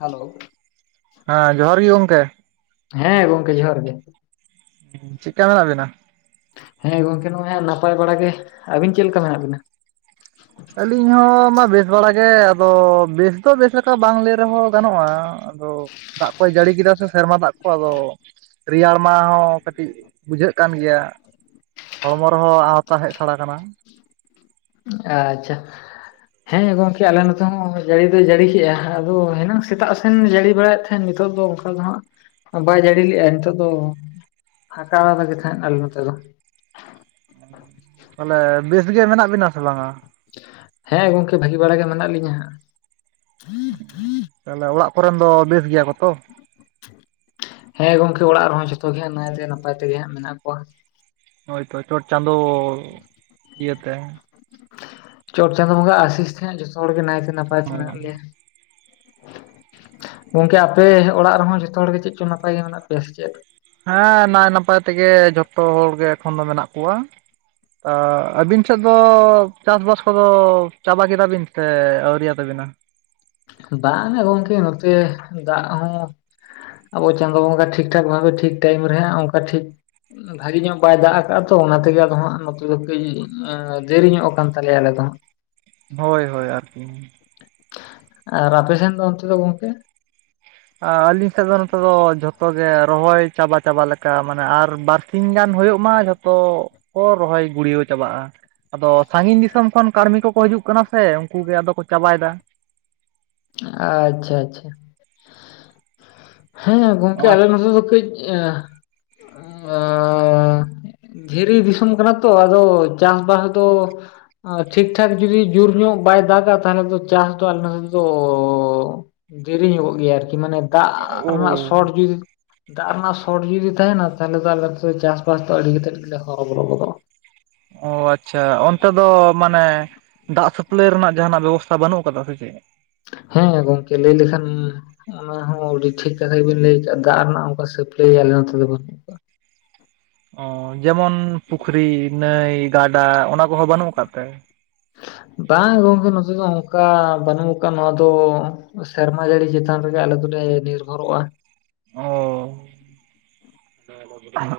Hello. ᱦᱮᱸ ᱡᱚᱦᱟᱨ ᱜᱮ ᱜᱚᱝᱠᱮ᱾ ᱦᱮᱸ ᱜᱚᱢᱠᱮ ᱡᱚᱦᱟᱨ ᱜᱮ᱾ ᱪᱮᱫᱠᱟ ᱢᱮᱱᱟᱜ ᱵᱤᱱᱟ? ᱦᱮᱸ ᱜᱚᱝᱠᱮ ᱱᱚᱜᱼᱚᱭ ᱦᱟᱹᱜ ᱱᱟᱯᱟᱭ ᱵᱟᱲᱟ ᱜᱮ᱾ ᱟᱹᱵᱤᱱ ᱪᱮᱫ ᱞᱮᱠᱟ ᱢᱮᱱᱟᱜ ᱵᱤᱱᱟ? ᱟᱹᱞᱤᱧ ᱦᱚᱸᱢᱟ ᱵᱮᱥ ᱵᱟᱲᱟᱜ ᱜᱮ ᱟᱫᱚ ᱵᱮᱥ ᱫᱚ ᱵᱮᱥ ᱞᱮᱠᱟ ᱵᱟᱝ ᱞᱟᱹᱭ ᱨᱮᱦᱚᱸ ᱜᱟᱱᱚᱜᱼᱟ᱾ ᱟᱫᱚ ᱫᱟᱜ ᱠᱚᱭ ᱡᱟᱹᱲᱤ ᱠᱮᱫᱟ ᱥᱮ ᱥᱮᱨᱢᱟ ᱫᱟᱜ ᱠᱚ ᱟᱫᱚ ᱨᱮᱭᱟᱲ ᱢᱟ ᱦᱚᱸ ᱠᱟᱹᱴᱤᱡ ᱵᱩᱡᱷᱟᱹᱜ ᱠᱟᱱ ᱜᱮᱭᱟ ᱦᱚᱲᱢᱚ ᱨᱮᱦᱚᱸ ᱟᱣᱛᱟ ᱦᱮᱡ ᱥᱟᱲ ᱟᱠᱟᱱᱟ ᱟᱪᱪᱷᱟ ᱦᱮᱸ ᱜᱚᱝᱠᱮ ᱟᱞᱮ ᱱᱚᱛᱮ ᱦᱚᱸ ᱡᱟᱹᱲᱤ ᱫᱚᱭ ᱡᱟᱹᱲᱤ ᱠᱮᱜᱼᱟ ᱟᱫᱚ ᱦᱮᱱᱟᱝ ᱥᱮᱛᱟᱜ ᱥᱮᱱ ᱡᱟᱹᱲᱤ ᱵᱟᱲᱟᱭᱮᱫ ᱦᱮᱸ ᱱᱤᱛᱚᱜ ᱫᱚ ᱚᱱᱠᱟ ᱫᱚ ᱦᱟᱸᱜ ᱵᱟᱭ ᱡᱟᱹᱲᱤ ᱞᱮᱼᱟᱭ ᱱᱤᱛᱚᱜ ᱫᱚ ᱯᱷᱟᱠᱟᱼᱟ ᱟᱞᱮ ᱜᱮ ᱛᱷᱮᱱ ᱟᱞᱮ ᱱᱚᱛᱮ ᱫᱚ᱾ ᱛᱟᱦᱚᱞᱮ ᱵᱮᱥ ᱜᱮ ᱢᱮᱱᱟᱜ ᱵᱤᱱᱟ ᱥᱮ ᱵᱟᱝᱟ ᱦᱮᱸ ᱜᱚᱢᱠᱮ ᱵᱷᱟᱹᱜᱤ ᱵᱟᱲᱟ ᱜᱮ ᱢᱮᱱᱟᱜ ᱞᱤᱧᱟᱹ ᱦᱟᱸᱜ ᱛᱟᱦᱞᱮ ᱚᱲᱟᱜ ᱠᱚᱨᱮᱱ ᱫᱚ ᱵᱮᱥ ᱜᱮᱭᱟ ᱠᱚ ᱛᱚ ᱦᱮᱸ ᱜᱚᱝᱠᱮ ᱚᱲᱟᱜ ᱨᱮᱦᱚᱸ ᱡᱚᱛᱚ ᱜᱮ ᱱᱟᱭ ᱛᱮᱜᱮ ᱱᱟᱯᱟᱭ ᱛᱮᱜᱮ ᱦᱟᱸᱜ ᱢᱮᱱᱟᱜ ᱠᱚᱣᱟ ᱦᱳᱭᱛᱚ ᱪᱚᱴ ᱪᱟᱸᱫᱳ ᱤᱭᱟᱹᱛᱮ ᱪᱚᱴ ᱪᱟᱸᱫᱳ ᱵᱚᱸᱜᱟᱣᱟᱜ ᱟᱥᱤᱥ ᱛᱮᱦᱟᱸᱜ ᱡᱚᱛᱚ ᱦᱚᱲᱜᱮ ᱱᱟᱭᱛᱮ ᱱᱟᱯᱟᱭ ᱚ ᱛᱮ ᱢᱮᱱᱟᱜ ᱞᱮᱭᱟ ᱜᱚᱝᱠᱮ ᱟᱯᱮ ᱚᱲᱟᱜ ᱨᱮᱦᱚᱸ ᱡᱚᱛᱚ ᱦᱚᱲᱜᱮ ᱪᱮᱫ ᱪᱚᱝ ᱱᱟᱯᱟᱭ ᱜᱮ ᱢᱮᱱᱟᱜ ᱯᱮᱭᱟ ᱥᱮ ᱪᱮᱫ ᱦᱮᱸ ᱱᱟᱭ ᱱᱟᱯᱟᱭ ᱛᱮᱜᱮ ᱡᱷᱚᱛᱚ ᱦᱚᱲ ᱜᱮ ᱮᱠᱷᱚᱱ ᱫᱚ ᱢᱮᱱᱟᱜ ᱠᱚᱣᱟ ᱟᱹᱵᱤᱱ ᱥᱮᱫ ᱫᱚ ᱪᱟᱥᱵᱟᱥ ᱠᱚᱫᱚ ᱪᱟᱵᱟ ᱠᱮᱫᱟ ᱵᱤᱱ ᱥᱮ ᱟᱹᱣᱨᱤᱭᱟᱛᱟᱵᱤᱱᱟ ᱫᱟᱜ ᱜᱮ ᱜᱚᱝᱠᱮ ᱱᱚᱛᱮ ᱫᱟᱜ ᱦᱚᱸ ᱟᱵᱚ ᱪᱟᱸᱫᱳ ᱵᱚᱸᱜᱟ ᱴᱷᱤᱠ ᱴᱷᱟᱠ ᱵᱷᱟᱵᱮ ᱴᱷᱤᱠ ᱴᱟᱭᱤᱢ ᱨᱮ ᱦᱟᱸᱜ ᱚᱱᱠᱟ ᱴᱷᱤᱠ ᱵᱷᱟᱜᱮ ᱧᱚᱜ ᱵᱟᱭ ᱫᱟᱜ ᱟᱠᱟᱜᱼᱟ ᱛᱚ ᱚᱱᱟᱛᱮᱜᱮ ᱟᱫᱚ ᱦᱟᱸᱜ ᱱᱚᱛᱮ ᱫᱚ ᱠᱟᱹᱡ ᱫᱮᱨᱤ ᱧᱚᱜ ᱟᱠᱟᱱ ᱛᱟᱞᱮᱭᱟ ᱟᱞᱮ ᱫᱚ ᱦᱟᱸᱜ ᱦᱳᱭ ᱦᱳᱭ ᱟᱨᱠᱤ ᱟᱨ ᱟᱯᱮᱥᱮᱱ ᱫᱚ ᱚᱱᱛᱮ ᱫᱚ ᱜᱚᱢᱠᱮ ᱟᱹᱞᱤᱧ ᱥᱮᱫ ᱫᱚ ᱱᱚᱛᱮ ᱫᱚ ᱡᱷᱚᱛᱚ ᱜᱮ ᱨᱚᱦᱚᱭ ᱪᱟᱵᱟ ᱪᱟᱵᱟ ᱞᱮᱠᱟ ᱢᱟᱱᱮ ᱟᱨ ᱵᱟᱨᱥᱤᱧ ᱜᱟᱱ ᱦᱩᱭᱩᱜ ᱢᱟ ᱡᱚ- ᱛᱚ ᱠᱚ ᱨᱚᱦᱚᱭ ᱜᱩᱲᱤᱭᱟᱹᱣ ᱪᱟᱵᱟᱜᱼᱟ ᱟᱫᱚ ᱥᱟᱺᱜᱤᱧ ᱫᱤᱥᱚᱢ ᱠᱷᱚᱱ ᱠᱟᱹᱲᱢᱤ ᱠᱚᱠᱚ ᱦᱤᱡᱩᱜ ᱠᱟᱱᱟ ᱥᱮ ᱩᱱᱠᱩ ᱜᱮ ᱟᱫᱚ ᱠᱚ ᱪᱟᱵᱟᱭᱮᱫᱟ ᱟᱪᱪᱷᱟ ᱟᱪᱪᱷᱟ ᱦᱮᱸ ᱚ ᱜᱚᱝᱠᱮ ᱟᱞᱮ ᱱᱚᱛᱮ ᱫᱚ ᱠᱟᱹᱡ ᱫᱷᱤᱨᱤ ᱫᱤᱥᱚᱢ ᱠᱟᱱᱟ ᱛᱚ ᱟᱫᱚ ᱪᱟᱥᱵᱟᱥ ᱫᱚ ᱟᱨ ᱴᱷᱤᱠ ᱴᱷᱟᱠ ᱡᱩᱫᱤ ᱡᱳᱨ ᱧᱚᱜ ᱵᱟᱭ ᱫᱟᱜᱟ ᱛᱟᱦᱚᱞᱮ ᱫᱚ ᱪᱟᱥ ᱫᱚ ᱟᱞᱮ ᱱᱚᱛᱮ ᱫᱚ ᱫᱚ ᱫᱮᱨᱤ ᱧᱚᱜᱚᱜ ᱜᱮᱭᱟ ᱟᱨᱠᱤ ᱢᱟᱱᱮ ᱫᱟᱜ ᱨᱮᱱᱟᱜ ᱥᱚᱴ ᱡᱩᱫᱤ ᱫᱟᱜ ᱨᱮᱱᱟᱜ ᱥᱚᱴ ᱡᱩᱫᱤ ᱛᱟᱦᱮᱱᱟ ᱛᱟᱦᱚᱞᱮ ᱫᱚ ᱟᱞᱮ ᱫᱚ ᱪᱟᱥᱵᱟᱥ ᱫᱚ ᱟᱹᱰᱤ ᱠᱟᱛᱮᱫ ᱜᱮᱞᱮ ᱦᱚᱨᱚᱵᱚᱨᱚ ᱜᱚᱫᱚᱜᱼᱟ ᱚ ᱟᱪᱪᱷᱟ ᱚᱱᱛᱮ ᱫᱚ ᱢᱟᱱᱮ ᱫᱟᱜ ᱥᱟᱯᱞᱟᱭ ᱨᱮᱱᱟᱜ ᱡᱟᱦᱟᱱᱟᱜ ᱵᱮᱵᱚᱥᱛᱷᱟ ᱵᱟᱹᱱᱩᱜ ᱟᱠᱟᱫᱟ ᱥᱮ ᱪᱮᱫ ᱦᱮᱸ ᱜᱚᱝᱠᱮ ᱞᱟᱹᱭ ᱞᱮᱠᱷᱟᱱ ᱚᱱᱟ ᱦᱚᱸ ᱟᱹᱰᱤ ᱴᱷᱤᱠ ᱠᱟᱛᱷᱟ ᱜᱮᱵᱤᱱ ᱞᱟᱹᱭ ᱟᱠᱟᱫᱼᱟ ᱫᱟᱜ ᱨᱮᱱᱟᱜ ᱚᱱᱠᱟ ᱥᱟᱯᱞᱟᱭ ᱟᱞᱮ ᱱᱚᱛᱮ ᱫᱚ ᱵᱟᱹᱱᱩᱜ ᱠᱟᱜᱼᱟ ᱚ ᱡᱮᱢᱚᱱ ᱯᱩᱠᱷᱨᱤ ᱱᱟᱹᱭ ᱜᱟᱰᱟ ᱚᱱᱟ ᱠᱚᱦᱚᱸ ᱵᱟᱹᱱᱩᱜ ᱟᱠᱟᱫ ᱛᱮ ᱵᱟᱝ ᱜᱚᱝᱠᱮ ᱱᱚᱛᱮ ᱫᱚ ᱚᱱᱠᱟ ᱵᱟᱹᱱᱩᱜ ᱠᱟᱜᱼᱟ ᱱᱚᱣᱟ ᱫᱚ ᱥᱮᱨᱢᱟ ᱡᱟᱹᱲᱤ ᱪᱮᱛᱟᱱ ᱨᱮᱜᱮ ᱟᱞᱮ ᱫᱚᱞᱮ ᱱᱤᱨᱵᱷᱚᱨᱚᱜᱼᱟ ᱚ [inaudible]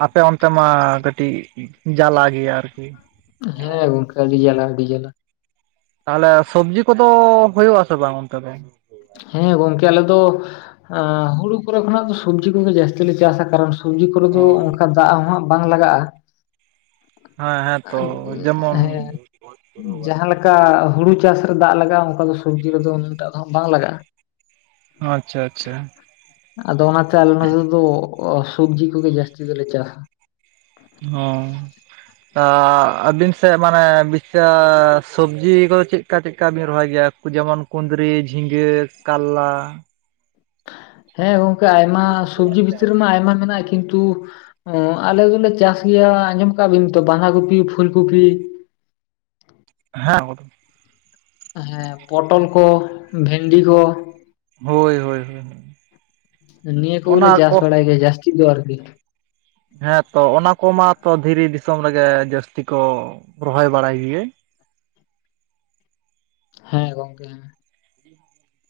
ᱟᱯᱮ ᱚᱱᱛᱮ ᱢᱟ ᱠᱟᱹᱴᱤᱡ ᱡᱟᱞᱟ ᱜᱮᱭᱟ ᱟᱨᱠᱤ ᱦᱮᱸ ᱜᱚᱢᱠᱮ ᱟᱹᱰᱤ ᱡᱟᱞᱟ ᱟᱹᱰᱤ ᱡᱟᱞᱟ ᱛᱟᱦᱚᱞᱮ ᱥᱚᱵᱡᱤ ᱠᱚᱫᱚ ᱦᱩᱭᱩᱜ ᱟᱥᱮ ᱵᱟᱝ ᱚᱱᱛᱮ ᱫᱚ ᱦᱮᱸ ᱜᱚᱝᱠᱮ ᱟᱞᱮ ᱫᱚ ᱮᱸ ᱦᱩᱲᱩ ᱠᱚᱨᱮ ᱠᱷᱚᱱᱟᱜ ᱫᱚ ᱥᱚᱵᱽᱡᱤ ᱠᱚᱜᱮ ᱡᱚᱛᱚ ᱠᱷᱚᱱ ᱫᱚ ᱥᱚᱵᱽᱡᱤ ᱠᱷᱚᱱ ᱜᱮ ᱡᱟᱹᱥᱛᱤ ᱞᱮ ᱪᱟᱥᱟ ᱠᱟᱨᱚᱱ ᱥᱚᱵᱽᱡᱤ ᱠᱚᱨᱮ ᱚ ᱫᱚ ᱚᱱᱠᱟ ᱫᱟᱜ ᱦᱚᱸᱜ ᱵᱟᱝ ᱞᱟᱜᱟᱜᱼᱟ। ᱦᱮᱸ ᱦᱮᱸ ᱛᱚ ᱡᱮᱢᱚᱱ ᱦᱮᱸ ᱡᱟᱦᱟᱸᱞᱮᱠᱟ ᱦᱩᱲᱩ। ᱪᱟᱥ ᱨᱮ ᱫᱟᱜ ᱞᱟᱜᱟ ᱟ ᱚᱱᱠᱟ ᱫᱚ ᱥᱚᱵᱽᱡᱤ ᱨᱮᱫᱚ ᱩᱱᱟᱹᱜᱴᱟᱜ ᱫᱚ ᱵᱟᱝ ᱞᱟᱜᱟᱜᱼᱟ। ᱟᱪᱪᱷᱟ ᱟᱪᱪᱷᱟ। ᱟᱫᱚ ᱚᱱᱟᱛᱮ ᱟᱞᱮ ᱱᱚᱛᱮ ᱫᱚ ᱥᱚᱵᱽᱡᱤ ᱠᱚᱜᱮ ᱡᱟᱹᱥᱛᱤ ᱫᱚᱞᱮ ᱪᱟᱥᱟ। [unintelligible] ᱟᱹᱵᱤᱱ ᱥᱮᱫ ᱢᱟᱱᱮ [inaudible] ᱥᱚᱵᱽᱡᱤ ᱠᱚᱫᱚ ᱪᱮᱫᱠᱟ ᱪᱮᱫᱠᱟ ᱵᱤᱱ ᱨᱚᱦᱚᱭ ᱜᱮᱭᱟ। ᱡᱮᱢᱚᱱ ᱠᱩᱸᱫᱽᱨᱤ ᱡᱷᱤᱸᱜᱟᱹ ᱠᱟᱨᱞᱟ। ᱦᱮᱸ ᱜᱚᱢᱠᱮ ᱟᱭᱢᱟ ᱥᱚᱵᱽᱡᱤ ᱵᱷᱤᱛᱨᱤ ᱨᱮᱢᱟ ᱟᱭᱢᱟ ᱢᱮᱱᱟᱜᱼᱟ ᱠᱤᱱᱛᱩ। ᱚ ᱟᱞᱮ ᱫᱚᱞᱮ ᱪᱟᱥ ᱜᱮᱭᱟ ᱟᱸᱡᱚᱢ ᱠᱟᱜᱼᱟ ᱵᱤᱱ ᱛᱚ ᱵᱟᱸᱫᱷᱟ ᱠᱚᱯᱤ ᱯᱷᱩᱞ ᱠᱚᱯᱤ ᱦᱮᱸ ᱦᱮᱸ ᱯᱚᱴᱚᱞ ᱠᱚ ᱵᱷᱮᱱᱰᱤ ᱠᱚ। ᱦᱳᱭ ᱦᱳᱭ ᱦᱳᱭ ᱱᱤᱣᱟ. ᱠᱚ ᱜᱮᱞᱮ ᱪᱟᱥ ᱵᱟᱲᱟᱭ ᱜᱮᱭᱟ ᱡᱟᱹᱥᱛᱤ ᱫᱚ ᱟᱨᱠᱤ। ᱦᱮᱸᱛᱚ ᱚᱱᱟ ᱠᱚᱢᱟᱛᱚ ᱫᱷᱤᱨᱤ ᱫᱤᱥᱟᱹᱢ ᱨᱮᱜᱮ ᱡᱟᱹᱥᱛᱤ ᱠᱚ ᱨᱚᱦᱚᱭ ᱵᱟᱲᱟᱭ ᱜᱤᱭᱟᱹᱧ। ᱦᱮᱸ ᱜᱚᱝᱠᱮ ᱦᱮᱸ।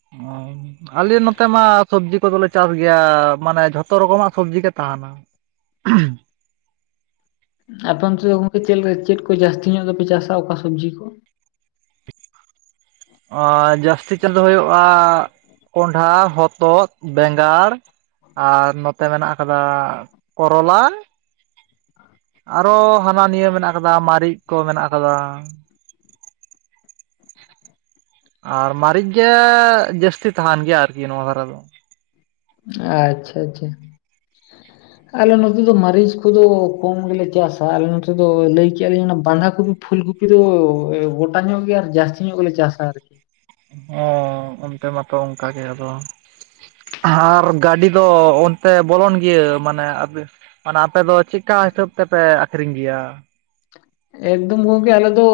[unintelligible] ᱟᱞᱮ ᱱᱚᱛᱮ ᱢᱟ ᱥᱚᱵᱽᱡᱤ ᱠᱚᱫᱚᱞᱮ ᱪᱟᱥ ᱜᱮᱭᱟ ᱢᱟᱱᱮ ᱡᱷᱚᱛᱚ ᱨᱚᱠᱚᱢᱟᱜ ᱥᱚᱵᱡᱤ ᱜᱮ ᱛᱟᱦᱮᱱᱟ। [inaudible] ᱟᱯᱮ ᱚᱱᱛᱮ ᱫᱚ ᱜᱚᱝᱠᱮ ᱪᱮᱫ ᱪᱮᱫ ᱠᱚ ᱡᱟᱹᱥᱛᱤ ᱧᱚᱜ ᱫᱚᱯᱮ ᱪᱟᱥᱟ ᱚᱠᱟ ᱥᱚᱵᱽᱡᱤ ᱠᱚ। ᱟᱨ ᱡᱟᱹᱥᱛᱤ ᱪᱟᱥ ᱫᱚ ᱦᱩᱭᱩᱜ-ᱟ। ᱠᱚᱸᱰᱷᱟ ᱦᱚᱛᱚᱫ ᱵᱮᱸᱜᱟᱲ ᱟᱨ ᱱᱚᱛᱮ ᱢᱮᱱᱟᱜ ᱟᱠᱟᱫᱟ ᱠᱚᱨᱚᱞᱟ। ᱟᱨᱚ ᱦᱟᱱᱟ ᱱᱤᱭᱟᱹ ᱢᱮᱱᱟᱜ ᱟᱠᱟᱫᱟ ᱢᱟᱨᱤᱡ ᱠᱚ ᱢᱮᱱᱟᱜ ᱟᱠᱟᱫᱟ। ᱟᱨ ᱢᱤᱪ ᱜᱮ ᱡᱟᱹᱥᱛᱤ ᱛᱟᱦᱮᱱ ᱜᱮᱭᱟ ᱟᱨᱠᱤ ᱱᱚᱣᱟ ᱫᱷᱟᱨᱟ ᱫᱚ। ᱟᱪᱪᱷᱟ ᱟᱪᱪᱷᱟ। ᱟᱞᱮ ᱱᱚᱛᱮ ᱫᱚ ᱢᱟᱹᱨᱤᱪ ᱠᱚᱫᱚ ᱠᱚᱢ ᱜᱮᱞᱮ ᱪᱟᱥᱟ ᱟᱞᱮ ᱱᱚᱛᱮ ᱫᱚ ᱞᱟᱹᱭ ᱠᱮᱫ ᱞᱮᱧ ᱵᱟᱸᱫᱷᱟ ᱠᱚᱫᱚ। ᱯᱷᱩᱞ ᱜᱩᱯᱤ ᱫᱚ ᱜᱚᱴᱟ ᱧᱚᱜ ᱜᱮ ᱟᱨ ᱡᱟᱹᱥᱛᱤ ᱧᱚᱜ ᱜᱮᱞᱮ ᱪᱟᱥᱟ ᱟᱨᱠᱤ। ᱦᱸ ᱚᱱᱛᱮ ᱢᱟᱛᱚ ᱚᱱᱠᱟ ᱜᱮ ᱟᱫᱚ। ᱟᱨ ᱜᱟᱹᱰᱤ ᱫᱚ ᱚᱱᱛᱮ ᱵᱚᱞᱚᱱ ᱜᱮᱤᱭᱟᱹ ᱢᱟᱱᱮ- ᱢᱟᱱᱮ ᱟᱯᱮ ᱫᱚ ᱪᱮᱫᱠᱟ ᱦᱤᱥᱟᱹᱵ ᱛᱮᱯᱮ ᱟᱠᱷᱨᱤᱧ ᱜᱮᱭᱟ। ᱮᱠᱫᱚᱢ ᱜᱚᱝᱠᱮ ᱟᱞᱮ ᱫᱚ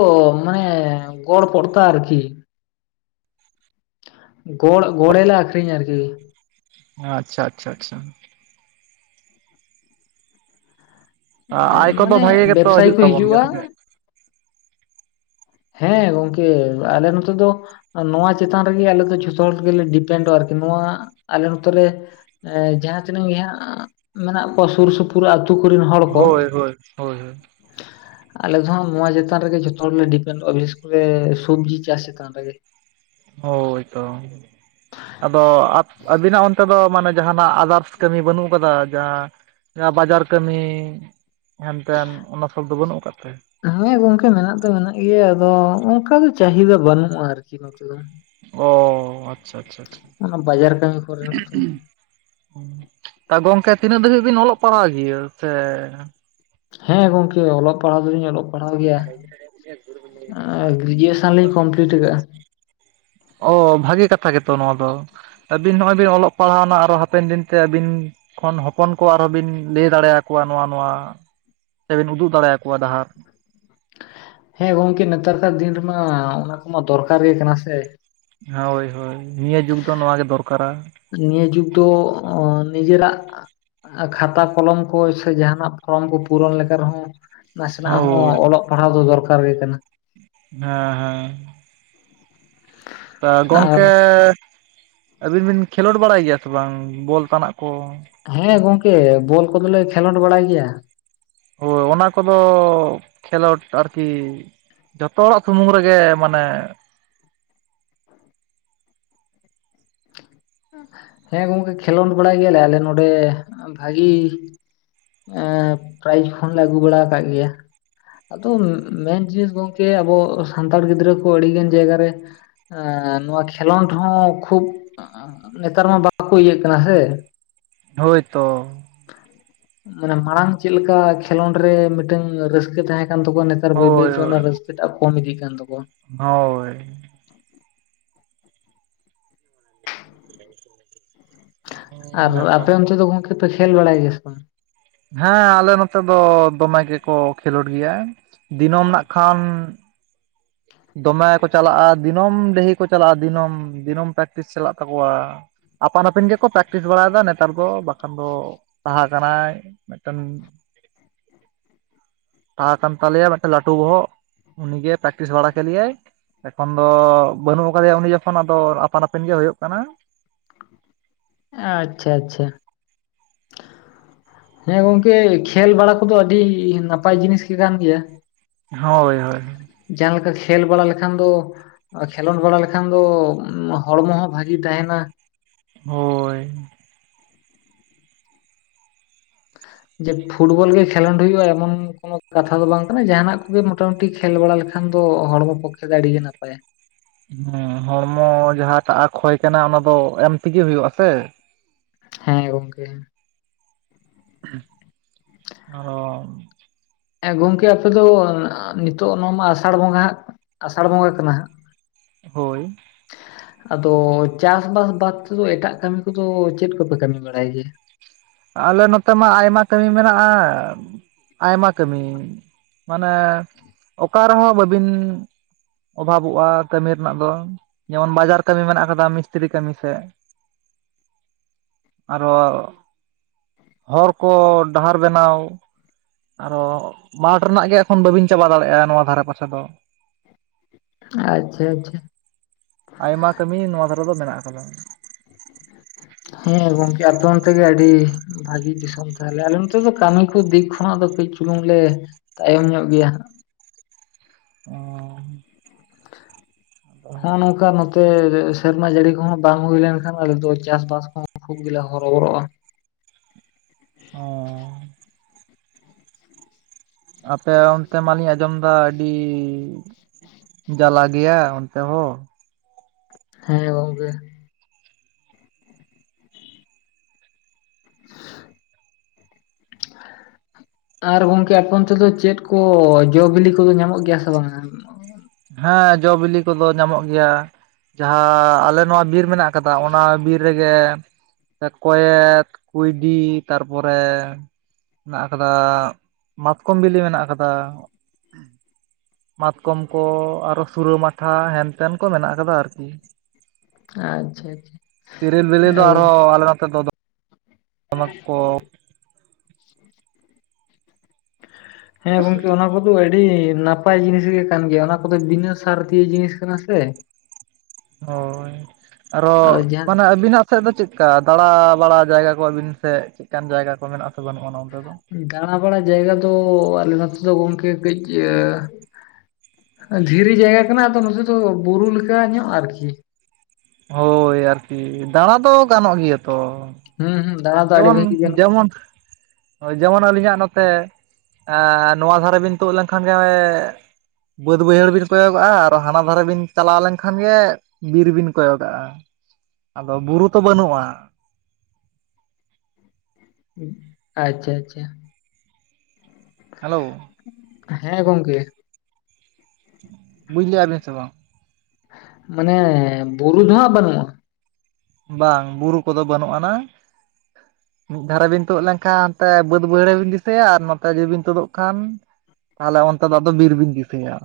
ᱢᱟᱱᱮ ᱜᱚᱲ ᱯᱚᱲᱛᱟ ᱟᱨᱠᱤ। ᱜᱚᱲ ᱜᱚᱲ ᱞᱮ ᱟᱠᱷᱨᱤᱧᱟ ᱟᱨᱠᱤ। ᱟᱪᱪᱷᱟ ᱟᱪᱪᱷᱟ ᱟᱪᱪᱷᱟ। ᱟᱭ ᱠᱚᱫᱚ ᱢᱟᱱᱮ ᱵᱷᱟᱜᱮ ᱜᱮᱛᱚ ᱵᱮᱵᱽᱥᱟᱭᱤ ᱦᱤᱡᱩᱜ ᱠᱚ ᱛᱟᱵᱚᱱ ᱜᱮᱭᱟ ᱦᱤᱡᱩᱜᱼᱟ ᱥᱮ ᱪᱮᱫ। ᱦᱮᱸ ᱜᱚᱝᱠᱮ ᱟᱞᱮ ᱱᱚᱛᱮ ᱫᱚ। ᱱᱚᱣᱟ ᱪᱮᱛᱟᱱ ᱨᱮᱜᱮ ᱟᱞᱮ ᱫᱚ ᱡᱷᱚᱛᱚ ᱦᱚᱲ ᱜᱮᱞᱮ ᱰᱤᱯᱮᱱᱰᱼᱟ ᱟᱨᱠᱤ ᱱᱚᱣᱟ ᱟᱞᱮ ᱱᱚᱛᱮ ᱨᱮ। ᱮᱸᱡᱟᱦᱟᱸ ᱛᱤᱱᱟᱹᱜ ᱜᱮ ᱦᱟᱸᱜ ᱢᱮᱱᱟᱜ ᱠᱚᱣᱟ ᱥᱩᱨ ᱥᱩᱯᱩᱨ। [unintelligible] ᱟᱹᱛᱩ ᱠᱚᱨᱮᱱ ᱦᱚᱲ ᱠᱚ। ᱦᱳᱭ ᱦᱳᱭ ᱦᱳᱭ ᱦᱳᱭ ᱟᱞᱮ ᱫᱚ ᱦᱟᱸᱜ ᱱᱚᱣᱟ ᱪᱮᱛᱟᱱ ᱨᱮᱜᱮ ᱡᱚᱛᱚ ᱦᱚᱲᱞᱮ ᱰᱤ ᱪᱟᱫᱩ ᱟᱜ [unintelligible] ᱥᱚᱵᱽᱡᱤ ᱪᱟᱥ ᱪᱮᱛᱟᱱ ᱨᱮᱜᱮ ᱦᱳᱭ ᱛᱚ। ᱟᱫᱚ ᱟᱹᱵᱤᱱᱟᱜ ᱚᱱᱛᱮ ᱫᱚ ᱢᱟᱱᱮ ᱡᱟᱦᱟᱸᱱᱟᱜ ᱟᱫᱟᱨᱥ ᱠᱟᱹᱢᱤ ᱵᱟᱹᱱᱩᱜ ᱟᱠᱟᱫᱟ ᱡᱟᱦᱟᱸ। ‌ ᱡᱟ ᱵᱟᱡᱟᱨ ᱠᱟᱹᱢᱤᱤ ᱦᱮᱱᱛᱮᱱ ᱚᱱᱟ ᱥᱚᱵ ᱫᱚ ᱵᱟᱹᱱᱩᱜ ᱟᱠᱟᱫ ᱛᱮ ᱦᱮᱸ ᱜᱚᱝᱠᱮ ᱢᱮᱱᱟᱜ ᱛᱚ ᱢᱮᱱᱟᱜ ᱜᱮᱭᱟ ᱟᱫᱚ ᱚᱱᱠᱟ ᱫᱚ ᱪᱟᱹᱦᱤᱫᱟ ᱵᱟᱹᱱᱩᱜᱼᱟ ᱟᱨᱠᱤ ᱱᱚᱛᱮ ᱫᱚ। ᱚ ᱟᱪᱪᱷᱟ ᱟᱪᱪᱷᱟ ᱟᱪᱪᱷᱟ ᱚᱱᱟ ᱵᱟᱡᱟᱨ ᱠᱟᱹᱢᱤ ᱠᱚᱨᱮ ᱛ ᱜᱚᱝᱠᱮ ᱛᱤᱱᱟᱹᱜ ᱫᱟᱹᱵᱤᱡ ᱵᱤᱱ ᱚᱞᱚᱜ ᱯᱟᱲᱦᱟᱜ ᱜᱮᱭᱟᱹ ᱥᱮ ᱦᱮᱸ ᱜᱚᱝᱠᱮ ᱚᱞᱚᱜ ᱯᱟᱲᱦᱟᱣ ᱫᱚᱞᱤᱧ ᱚᱞᱚᱜ। ᱯᱟᱲᱦᱟᱣ ᱜᱮᱭᱟ ᱜᱨᱮᱡᱩᱭᱮᱥᱚᱱ ᱞᱤᱧ ᱠᱚᱢᱯᱞᱤᱴ ᱟᱠᱟᱜᱼᱟ ᱾ ᱚ ᱵᱷᱟᱜᱮ ᱠᱟᱛᱷᱟ ᱜᱮᱛᱚ ᱱᱚᱣᱟ ᱫᱚ ᱾ ᱟᱹᱵᱤᱱ ᱱᱚᱜᱼᱚᱭ ᱵᱤᱱ ᱚᱞᱚᱜ ᱯᱟᱲᱦᱟᱣᱱᱟ ᱟᱨᱚ ᱦᱟᱯᱮᱱ ᱫᱤᱱ ᱛᱮ ᱟᱹᱵᱤᱱᱼᱼ ᱠᱷᱚᱱ ᱦᱚᱯᱚᱱ ᱠᱚ ᱟᱨᱦᱚᱸ ᱵᱤᱱ ᱞᱟᱹᱭ ᱫᱟᱲᱮ ᱟᱠᱚᱣᱟ ᱱᱚᱣᱟ ᱱᱚᱣᱟᱼᱼ ᱥᱮ ᱵᱤᱱ ᱩᱫᱩᱜ ᱫᱟᱲᱮ ᱟᱠᱚᱣᱟ ᱰᱟᱦᱟᱨ ᱾ ᱦᱮᱸ ᱜᱚᱝᱠᱮ ᱱᱮᱛᱟᱨ ᱠᱟᱨ ᱫᱤᱱ ᱨᱮᱢᱟ ᱚᱱᱟ ᱠᱚᱢᱟ ᱫᱚᱨᱠᱟᱨ ᱜᱮ ᱠᱟᱱᱟ ᱥᱮ ᱾ ᱦᱳᱭ ᱦᱳᱭ ᱱᱤᱭᱟᱹ ᱡᱩᱜᱽ ᱫᱚ ᱱᱚᱣᱟ ᱜᱮ ᱫᱚᱨᱠᱟᱨᱟ ᱾ ᱱᱤᱭᱟᱹ ᱡᱩᱜᱽ ᱫᱚ ᱱᱤᱡᱮᱨᱟᱜᱼᱼ ᱠᱷᱟᱛᱟ ᱠᱚᱞᱚᱢ ᱠᱚ ᱥᱮ ᱡᱟᱦᱟᱱᱟᱜ ᱯᱷᱚᱨᱢ ᱠᱚ ᱯᱩᱨᱚᱱ ᱞᱮᱠᱟ ᱨᱮᱦᱚᱸᱼᱼ ᱱᱟᱥᱮᱱᱟᱜ ᱦᱚᱸ ᱦᱳᱭ ᱚᱞᱚᱜ ᱯᱟᱲᱦᱟᱣ ᱫᱚ ᱫᱚᱨᱠᱟᱨ ᱜᱮ ᱠᱟᱱᱟ ᱾ ᱦᱮᱸ ᱦᱮᱸ ᱾ ᱛ ᱟᱨ ᱜᱚᱝᱠᱮ ᱟᱹᱵᱤᱱ ᱵᱤᱱ ᱠᱷᱮᱞᱳᱰ ᱵᱟᱲᱟᱭ ᱜᱮᱭᱟ ᱥᱮ ᱵᱟᱝ ᱵᱚᱞ ᱛᱟᱱᱟᱜ ᱠᱚ। ᱦᱮᱸ ᱜᱚᱝᱠᱮ ᱵᱚᱞ ᱠᱚᱫᱚᱞᱮ ᱠᱷᱮᱞᱳᱰ ᱵᱟᱲᱟᱭ ᱜᱮᱭᱟ। ᱦᱳᱭ ᱚᱱᱟ ᱠᱚᱫᱚ ᱠᱷᱮᱞᱳᱰ ᱟᱨᱠᱤ। ᱡᱚᱛᱚ ᱦᱚᱲᱟᱜ ᱥᱩᱢᱩᱝ ᱨᱮᱜᱮ ᱢᱟᱱᱮᱼᱼ ᱦᱮᱸ ᱜᱚᱝᱠᱮ ᱠᱷᱮᱞᱚᱸᱰ ᱵᱟᱲᱟᱭ ᱜᱮᱭᱟᱞᱮ ᱟᱞᱮ ᱱᱚᱰᱮ ᱵᱷᱟᱜᱤᱼᱼ ᱮ ᱯᱨᱟᱭᱤᱡᱽ ᱠᱷᱚᱱᱞᱮ ᱟᱹᱜᱩ ᱵᱟᱲᱟ ᱟᱠᱟᱫ ᱜᱮᱭᱟ ᱾ ᱟᱫᱚ ᱢᱮᱱ ᱡᱤᱱᱤᱥ ᱜᱚᱝᱠᱮ ᱟᱵᱚ ᱥᱟᱱᱛᱟᱲ ᱜᱤᱫᱽᱨᱟᱹ ᱠᱚ ᱟᱹᱰᱤ ᱜᱟᱱ ᱡᱟᱭᱜᱟ ᱨᱮᱼᱼ ᱱᱚᱣᱟ ᱠᱷᱮᱞᱳᱰ ᱦᱚᱸ ᱠᱷᱩᱵᱼᱼ ᱱᱮᱛᱟᱨ ᱢᱟ ᱵᱟᱠᱚ ᱤᱭᱟᱹᱜ ᱠᱟᱱᱟ ᱥᱮ ᱾ ᱦᱳᱭ ᱛᱚ ᱾ ᱢᱟᱱᱮ ᱢᱟᱲᱟᱝ ᱪᱮᱫ ᱞᱮᱠᱟ ᱠᱷᱮᱞᱚᱸᱰ ᱨᱮ ᱢᱤᱫᱴᱟᱝ ᱨᱟᱹᱥᱠᱟᱹ ᱛᱟᱦᱮᱸ ᱠᱟᱱ ᱛᱟᱠᱚᱣᱟ ᱟᱨ ᱵᱟᱹᱭ ᱦᱳᱭ ᱵᱟᱹᱭᱛᱮ ᱦᱳᱭ ᱚᱱᱟ ᱨᱟᱹᱥᱠᱟᱹ ᱴᱟᱜ ᱠᱚᱢ ᱤᱫᱤᱜ ᱠᱟᱱ ᱛᱟᱠᱚᱣᱟ᱾ ᱦᱳᱭ ᱾ ᱟᱨ ᱱᱮᱛᱚ ᱟᱯᱮ ᱚᱱᱛᱮ ᱫᱚ ᱜᱚᱝᱠᱮ ᱯᱮ ᱠᱷᱮᱞ ᱵᱟᱲᱟᱭ ᱜᱮᱭᱟ ᱥᱮ ᱵᱟᱝ? ᱦᱮᱸ ᱟᱞᱮ ᱱᱚᱛᱮ ᱫᱚ ᱫᱚᱢᱮ ᱜᱮᱠᱚ ᱠᱷᱮᱞᱳᱰ ᱜᱮᱭᱟ ᱫᱤᱱᱟᱹᱢ ᱱᱟᱜ ᱠᱷᱟᱱ ᱼᱼ ᱫᱚᱢᱮ ᱠᱚ ᱪᱟᱞᱟᱜᱼᱟ ᱫᱤᱱᱚᱢ ᱰᱟᱹᱦᱤ ᱠᱚ ᱪᱟᱞᱟᱜᱼᱟ ᱫᱤᱱᱚᱢ ᱫᱤᱱᱟᱹᱢ ᱯᱨᱮᱠᱴᱤᱥ ᱪᱟᱞᱟᱜ ᱛᱟᱠᱚᱣᱟ ᱾ ᱟᱯᱟᱱ ᱟᱹᱯᱤᱱ ᱜᱮᱠᱚ ᱯᱨᱮᱠᱴᱤᱥ ᱵᱟᱲᱟᱭᱮᱫᱟ ᱱᱮᱛᱟᱨ ᱫᱚ ᱵᱟᱠᱷᱟᱱ ᱫᱚ ᱛᱟᱦᱮᱸ ᱠᱟᱱᱟᱭᱼᱼ ᱢᱮᱫᱴᱮᱱᱼᱼ [inaudible] ᱛᱟᱦᱮᱸ ᱠᱟᱱ ᱛᱟᱞᱮᱭᱟ ᱢᱤᱫᱴᱮᱱ ᱞᱟᱹᱴᱩ ᱵᱚᱦᱚᱜ ᱩᱱᱤᱜᱮ ᱯᱮᱠᱴᱤᱥ ᱵᱟᱲᱟᱼᱼ ᱠᱮᱞᱮᱭᱟᱭ ᱮᱠᱷᱚᱱ ᱫᱚ ᱵᱟᱹᱱᱩᱜ ᱟᱠᱟᱫᱮᱭᱟ ᱩᱱᱤ ᱡᱚᱠᱷᱚᱱ ᱟᱫᱚ ᱟᱯᱟᱱ ᱟᱹᱯᱤᱱ ᱜᱮ ᱦᱳᱭᱳᱜ ᱠᱟᱱᱟ ᱾ ᱟᱪᱪᱷᱟ ᱟᱪᱪᱷᱟ ᱾ ᱦᱮᱸ ᱜᱚᱝᱠᱮ ᱠᱷᱮᱞ ᱵᱟᱲᱟ ᱠᱚᱫᱚ ᱟᱹᱰᱤ ᱱᱟᱯᱟᱭ ᱡᱤᱱᱤᱥ ᱜᱮ ᱠᱟᱱ ᱜᱮᱭᱟ ᱾ ᱦᱳᱭ ᱦᱳᱭ ᱾ ᱡᱟᱦᱟᱸ ᱞᱮᱠᱟ ᱠᱷᱮᱞ ᱵᱟᱲᱟ ᱞᱮᱠᱷᱟᱱ ᱫᱚᱼᱼ ᱠᱷᱮᱞᱚᱸᱰ ᱵᱟᱲᱟ ᱞᱮᱠᱷᱟᱱ ᱫᱚ ᱦᱚᱲᱢᱚ ᱦᱚᱸ ᱵᱷᱟᱜᱤ ᱛᱟᱦᱮᱱᱟ᱾ ᱦᱳᱭ ᱾ [inaudible] ᱡᱮ ᱯᱷᱩᱴᱵᱚᱞ ᱜᱮ ᱠᱷᱮᱞᱚᱸᱰ ᱦᱩᱭᱩᱜᱼᱟ ᱮᱢᱚᱱ ᱠᱳᱱᱳ ᱠᱟᱛᱷᱟ ᱫᱚ ᱵᱟᱝ ᱠᱟᱱᱟ ᱡᱟᱦᱟᱱᱟᱜ ᱠᱚᱜᱮ ᱢᱚᱴᱟᱢᱩᱴᱤ ᱠᱷᱮᱞ ᱵᱟᱲᱟ ᱞᱮᱠᱷᱟᱱᱼᱼ ᱠᱷᱟᱱ ᱫᱚ ᱦᱚᱲᱢᱚ ᱯᱚᱠᱠᱷᱮ ᱫᱚ ᱟᱹᱰᱤ ᱜᱮ ᱱᱟᱯᱟᱭᱟ ᱾ ᱦᱮᱸ ᱦᱚᱲᱢᱚ ᱡᱟᱦᱟᱸᱴᱟᱜ ᱠᱷᱚᱭ ᱠᱟᱱᱟ ᱚᱱᱟ ᱫᱚ ᱮᱢ ᱛᱮᱜᱮ ᱦᱩᱭᱩᱜ ᱟ ᱥᱮ ᱾ ᱦᱮᱸ ᱜᱚᱝᱠᱮ ᱾ ᱟᱨ ᱦᱚᱸᱼᱼ ᱮᱸ ᱜᱚᱝᱠᱮ ᱟᱯᱮ ᱫᱚ ᱱᱤᱛᱚᱜ ᱱᱚᱣᱟ ᱢᱟ ᱟᱥᱟᱲ ᱵᱚᱸᱜᱟ ᱦᱟᱸᱜᱼᱼ ᱟᱥᱟᱲ ᱵᱚᱸᱜᱟ ᱠᱟᱱᱟ ᱦᱟᱸᱜ ᱾ ᱦᱳᱭ ᱾ ᱟᱫᱚ ᱪᱟᱥᱵᱟᱥ ᱵᱟᱫ ᱛᱮᱫᱚ ᱮᱴᱟᱜ ᱠᱟᱹᱢᱤ ᱠᱚᱫᱚ ᱪᱮᱫ ᱠᱚᱯᱮ ᱠᱟᱹᱢᱤ ᱵᱟᱲᱟᱭ ᱜᱮᱭᱟ? ᱟᱞᱮ ᱱᱚᱛᱮ ᱢᱟ ᱟᱭᱢᱟ ᱠᱟᱹᱢᱤ ᱢᱮᱱᱟᱜᱼᱟ ᱟᱭᱢᱟ ᱠᱟᱹᱢᱤ ᱾ ᱢᱟᱱᱮ ᱚᱠᱟ ᱨᱮᱦᱚᱸ ᱵᱟᱹᱵᱤᱱ ᱚᱵᱷᱟᱵᱚᱜᱼᱟ ᱠᱟᱹᱢᱤ ᱨᱮᱱᱟᱜ ᱫᱚ ᱡᱮᱢᱚᱱ ᱵᱟᱡᱟᱨ ᱠᱟᱹᱢᱤ ᱢᱮᱱᱟᱜ ᱟᱠᱟᱫᱟ ᱢᱤᱥᱛᱨᱤ ᱠᱟᱹᱢᱤ ᱥᱮᱫ ᱾ ᱟᱨᱚ ᱦᱚᱨ ᱠᱚ ᱰᱟᱦᱟᱨ ᱵᱮᱱᱟᱣ ᱟᱨᱚ ᱢᱟᱴᱷ ᱨᱮᱱᱟᱜ ᱜᱮ ᱮᱠᱷᱚᱱ ᱵᱟᱹᱵᱤᱱ ᱪᱟᱵᱟ ᱫᱟᱲᱮᱭᱟᱜᱼᱟ ᱱᱚᱣᱟ ᱫᱷᱟᱨᱮ ᱯᱟᱥᱮ ᱫᱚ ᱾ ᱟᱪᱪᱷᱟ ᱟᱪᱪᱷᱟ ᱟᱭᱢᱟ ᱠᱟᱹᱢᱤ ᱱᱚᱣᱟ ᱫᱷᱟᱨᱮ ᱫᱚ ᱢᱮᱱᱟᱜ ᱠᱟᱫᱟ ᱾ ᱦᱮᱸ ᱜᱚᱝᱠᱮ ᱟᱯᱮ ᱚᱱᱛᱮ ᱜᱮ ᱟᱹᱰᱤ ᱵᱷᱟᱹᱜᱤ ᱫᱤᱥᱚᱢ ᱛᱟᱦᱚᱞᱮ ᱟᱞᱮ ᱱᱚᱛᱮ ᱫᱚ ᱠᱟᱹᱢᱤ ᱠᱚ ᱫᱤᱠ ᱠᱷᱚᱱᱟᱜ ᱫᱚ ᱠᱟᱹᱡ ᱪᱩᱞᱩᱝ ᱞᱮ ᱛᱟᱭᱚᱢ ᱧᱚᱜ ᱜᱮᱭᱟ [inaudible] ᱦᱟᱸ ᱱᱚᱛ ᱚᱱᱠᱟ ᱱᱚᱛᱮ ᱥᱮᱨᱢᱟ ᱡᱟᱹᱲᱤ ᱠᱚᱦᱚᱸ ᱵᱟᱝ ᱦᱩᱭ ᱞᱮᱱᱠᱷᱟᱱ ᱟᱞᱮ ᱫᱚ ᱪᱟᱥᱵᱟᱥ ᱠᱚᱦᱚᱸ ᱠᱷᱩᱵ ᱜᱮᱞᱮ ᱦᱚᱨᱚᱵᱚᱨᱚᱜᱼᱟ ᱾ ᱦᱚᱸ ᱾ ᱟᱯᱮ ᱚᱱᱛᱮ ᱢᱟᱞᱤᱧ ᱟᱸᱡᱚᱢ ᱮᱫᱟ ᱟᱹᱰᱤᱼᱼ ᱡᱟᱞᱟ ᱜᱮᱭᱟ ᱚᱱᱛᱮ ᱦᱚᱸ ᱾ ᱦᱮᱸ ᱜᱚᱝᱠᱮ [inaudible] ᱟᱨ ᱜᱚᱝᱠᱮ ᱟᱯᱮ ᱚᱱᱛᱮ ᱫᱚ ᱪᱮᱫ ᱠᱚ ᱡᱚ ᱵᱤᱞᱤ ᱠᱚᱫᱚ ᱧᱟᱢᱚᱜ ᱜᱮᱭᱟ ᱥᱮ ᱵᱟᱝ? ᱦᱮᱸ ᱡᱚ ᱵᱤᱞᱤ ᱠᱚᱫᱚ ᱧᱟᱢᱚᱜ ᱜᱮᱭᱟ᱾ ᱡᱟᱦᱟᱸ ᱟᱞᱮ ᱱᱚᱣᱟ ᱵᱤᱨ ᱢᱮᱱᱟᱜ ᱠᱟᱫᱟ ᱚᱱᱟ ᱵᱤᱨ ᱨᱮᱜᱮ ᱠᱚᱭᱮᱛ ᱠᱩᱭᱰᱤ ᱛᱟᱨᱯᱚᱨᱮ ᱦᱮᱱᱟᱜ ᱟᱠᱟᱫᱟ ᱢᱟᱛᱠᱚᱢ ᱵᱤᱞᱤ ᱢᱮᱱᱟᱜ ᱟᱠᱟᱫᱟ᱾ ᱢᱟᱛᱠᱚᱢ ᱠᱚ ᱟᱨᱚ ᱥᱩᱨᱟᱹ ᱢᱟᱴᱷᱟ ᱦᱮᱱ ᱛᱮᱱ ᱠᱚ ᱢᱮᱱᱟᱜ ᱠᱟᱫᱟ ᱟᱨᱠᱤ᱾ ᱟᱪᱪᱷᱟ ᱟᱪᱪᱷᱟ ᱛᱤᱨᱤᱞ ᱵᱤᱞᱤ ᱫᱚ ᱮ ᱜᱚᱝ ᱟᱨᱦᱚᱸ ᱟᱞᱮ ᱱᱚᱛᱮ ᱫᱚ [inaudible] ᱠᱚ [inaudible] ᱦᱮᱸ ᱜᱚᱝᱠᱮ ᱚᱱᱟ ᱠᱚ ᱫᱚ ᱟᱹᱰᱤ ᱱᱟᱯᱟᱭ ᱡᱤᱱᱤᱥ ᱜᱮ ᱠᱟᱱ ᱜᱮᱭᱟ ᱚᱱᱟ ᱠᱚᱫᱚ ᱵᱤᱱᱟᱹ ᱥᱟᱨ ᱫᱤᱭᱮ ᱡᱤᱱᱤᱥ ᱠᱟᱱᱟ ᱥᱮ ᱦᱚᱭ ᱟᱨᱚ ᱟᱫᱚ ᱡᱟᱦᱟᱸ ᱢᱟᱱᱮ ᱟᱵᱤᱱᱟᱜ ᱥᱮᱫ ᱫᱚ ᱪᱮᱫᱠᱟ ᱫᱟᱲᱟ ᱵᱟᱲᱟ ᱡᱟᱭᱜᱟ ᱠᱚ ᱟᱹᱵᱤᱱ ᱥᱮᱫ ᱪᱮᱫᱠᱟᱱ ᱡᱟᱭᱜᱟ ᱠᱚ ᱢᱮᱱᱟᱜᱼᱟ ᱥᱮ ᱵᱟᱹᱱᱩᱜᱼᱟ ᱚᱱᱛᱮ ᱫᱚ? ᱫᱟᱬᱟ ᱵᱟᱲᱟ ᱡᱟᱭᱜᱟ ᱫᱚ ᱟᱞᱮ ᱱᱚᱛᱮ ᱫᱚ ᱜᱚᱝᱠᱮ ᱠᱟᱹᱡ ᱟᱹ ᱫᱷᱤᱨᱤ ᱡᱟᱭᱜᱟ ᱠᱟᱱᱟ ᱟᱫᱚ ᱱᱚᱛᱮ ᱫᱚ ᱵᱩᱨᱩ ᱞᱮᱠᱟ ᱧᱚᱜ ᱟᱨᱠᱤ᱾ ᱦᱳᱭ ᱟᱨᱠᱤ ᱫᱟᱬᱟ ᱫᱚ ᱜᱟᱱᱚᱜ ᱜᱮᱭᱟ ᱛᱚ᱾ ᱦᱩᱸ ᱦᱩᱸ ᱫᱟᱬᱟ ᱫᱚ ᱟᱹᱰᱤ ᱡᱮᱢᱚᱱ ᱵᱷᱟᱹᱜᱤ ᱜᱟᱱᱚᱜ ᱡᱮᱢᱚᱱ ᱡᱮᱢᱚᱱ ᱟᱹᱞᱤᱧᱟᱜ ᱱᱚᱛᱮ ᱮᱸ ᱱᱚᱣᱟ ᱫᱷᱟᱨᱮ ᱵᱤᱱ ᱛᱩᱫ ᱞᱮᱱᱠᱷᱟᱱ ᱮᱹ ᱵᱟᱹᱫ ᱵᱟᱹᱭᱦᱟᱹᱲ ᱵᱤᱱ ᱠᱚᱭᱚᱜᱚᱜᱼᱟ ᱟᱨ ᱦᱟᱱᱟ ᱫᱷᱟᱨᱮ ᱵᱤᱱ ᱪᱟᱞᱟᱣ ᱞᱮᱱᱠᱷᱟᱱ ᱜᱮ ᱵᱤᱨ ᱵᱤᱱ ᱠᱚᱭᱚᱜᱟᱜᱼᱟ ᱟᱫᱚ ᱵᱩᱨᱩ ᱛᱚ ᱵᱟᱹᱱᱩᱜᱼᱟ᱾ ᱟᱪᱪᱷᱟ ᱟᱪᱪᱷᱟ ᱦᱮᱞᱳᱣ᱾ ᱦᱮᱸ ᱜᱚᱝᱠᱮ᱾ ᱵᱩᱡ ᱞᱮᱜᱼᱟᱵᱤᱱ ᱥᱮ ᱵᱟᱝ? ᱢᱟᱱᱮ ᱵᱩᱨᱩ ᱫᱚ ᱦᱟᱸᱜ ᱵᱟᱹᱱᱩᱜ ᱵᱟᱝ ᱵᱩᱨᱩ ᱠᱚᱫᱚ ᱵᱟᱹᱱᱩᱜ ᱟᱱᱟ᱾ ᱢᱤᱫ ᱫᱷᱟᱨᱮ ᱵᱤᱱ ᱛᱳᱫ ᱞᱮᱱᱠᱷᱟᱱ ᱦᱟᱱᱛᱮ ᱵᱟᱹᱫᱽ ᱵᱟᱹᱭᱦᱟᱹᱲ ᱨᱮ ᱵᱤᱱ ᱫᱤᱥᱟᱹᱭᱟ ᱟᱨ ᱱᱚᱛᱮ ᱡᱩᱫᱤ ᱵᱤᱱ ᱛᱳᱫᱚᱜ ᱠᱷᱟᱱ ᱛᱟᱦᱚᱞᱮ ᱚᱱᱛᱮ ᱫᱚ ᱟᱫᱚ ᱵᱤᱨ ᱵᱤᱱ ᱫᱤᱥᱟᱹᱭᱟ᱾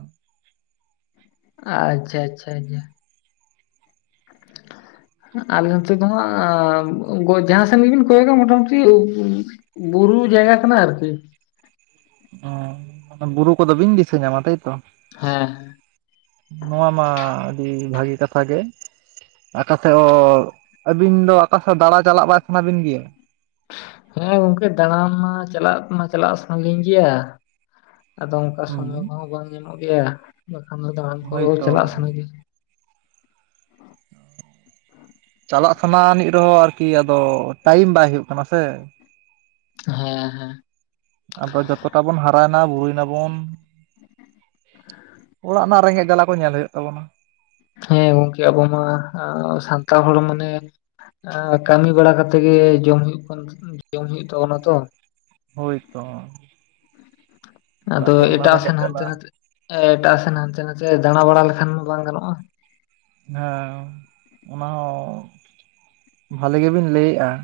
ᱟᱪᱪᱷᱟ ᱟᱪᱪᱷᱟ ᱟᱪᱷᱟ ᱟᱞᱮ ᱱᱚᱛᱮ ᱫᱚ ᱦᱟᱸᱜ ᱜᱚ ᱡᱟᱦᱟᱸ ᱥᱮᱱ ᱵᱤᱱ ᱠᱚᱭᱚᱜᱟ ᱢᱚᱴᱟᱢᱩᱴᱤ ᱵᱩᱨᱩ ᱡᱟᱭᱜᱟ ᱠᱟᱱᱟ ᱟᱨᱠᱤ᱾ ᱚᱸ ᱵᱩᱨᱩ ᱠᱚᱫᱚ ᱵᱟᱹᱧ ᱫᱤᱥᱟᱹ ᱧᱟᱢᱟ ᱛᱟᱭ ᱛᱚ᱾ ᱦᱮᱸ ᱱᱚᱣᱟ ᱢᱟ ᱟᱹᱰᱤ ᱵᱷᱟᱹᱜᱤ ᱠᱟᱛᱷᱟ ᱜᱮ᱾ ᱟᱠᱟ ᱥᱮᱫ ᱚ ᱟᱹᱵᱤᱱ ᱫᱚ ᱚᱠᱟᱥᱮᱫ ᱫᱟᱬᱟ ᱪᱟᱞᱟᱜ ᱵᱟᱭ ᱥᱟᱱᱟ ᱵᱤᱱ ᱜᱮᱭᱟ? ᱦᱮᱸ ᱜᱚᱝᱠᱮ ᱫᱟᱬᱟᱱ ᱢᱟ ᱪᱟᱞᱟᱜ ᱢᱟ ᱪᱟᱞᱟᱜ ᱥᱟᱱᱟ ᱞᱤᱧ ᱜᱮᱭᱟ ᱾ ᱟᱫᱚ ᱚᱝᱠᱟ ᱥᱚᱢᱚᱭ ᱦᱩᱸ ᱠᱚᱦᱚᱸ ᱵᱟᱝ ᱧᱟᱢᱚᱜ ᱜᱮᱭᱟ ᱾ ᱵᱟᱠᱷᱟᱱ ᱫᱚ ᱫᱟᱬᱟᱱ ᱠᱚ ᱦᱳᱭᱛᱚ ᱪᱟᱞᱟᱜ ᱥᱟᱱᱟ ᱜᱮᱭᱟ᱾ ᱪᱟᱞᱟᱜ ᱥᱟᱱᱟ ᱟᱹᱱᱤᱡ ᱨᱮᱦᱚᱸ ᱟᱨᱠᱤ ᱟᱫᱚ ᱴᱟᱭᱤᱢ ᱵᱟᱭ ᱦᱩᱭᱩᱜ ᱠᱟᱱᱟ ᱥᱮ᱾ ᱦᱮ ᱦᱮᱸ ᱦᱮᱸ ᱟᱫᱚ ᱡᱚᱛᱚᱴᱟ ᱵᱩᱱ ᱦᱟᱨᱟᱭᱮᱱᱟ ᱵᱩᱨᱩᱭ ᱱᱟᱵᱩᱱ ᱚᱲᱟᱜ ᱨᱮᱱᱟᱜ ᱨᱮᱸᱜᱮᱡ ᱡᱟᱞᱟ ᱠᱚ ᱧᱮᱞ ᱦᱳᱭᱳᱜ ᱛᱟᱵᱚᱱᱟ᱾ ᱦᱮᱸ ᱜᱚᱝᱠᱮ ᱟᱵᱚ ᱢᱟ ᱥᱟᱱᱛᱟᱲ ᱦᱚᱲ ᱢᱟᱱᱮ ᱟ ᱠᱟᱹᱢᱤ ᱵᱟᱲᱟ ᱠᱟᱛᱮ ᱜᱮ ᱡᱚᱢ ᱦᱩᱭᱩᱜ ᱠᱟᱱ ᱡᱚᱢ ᱦᱩᱭᱩᱜ ᱛᱟᱵᱚᱱᱟ ᱛᱚ᱾ ᱦᱳᱭ ᱛᱚ᱾ ᱟᱫᱚ ᱮᱴᱟᱜ ᱨᱮᱸᱜᱮᱡ ᱥᱮᱱ ᱡᱟᱞᱟ ᱦᱟᱱᱛᱮ ᱱᱟᱛᱮ ᱮᱴᱟᱜ ᱥᱮᱱ ᱦᱟᱱᱛᱮ ᱱᱟᱛᱮ ᱫᱟᱬᱟ ᱵᱟᱲᱟ ᱞᱮᱠᱷᱟᱱ ᱢᱟ ᱵᱟᱝ ᱜᱟᱱᱚᱜᱼᱟ᱾ ᱦᱮᱸ ᱚᱱᱟ ᱦᱚᱸ ᱵᱷᱟᱞᱮ ᱜᱮᱵᱤᱱ ᱞᱟᱹᱭᱮᱜᱼᱟ ᱾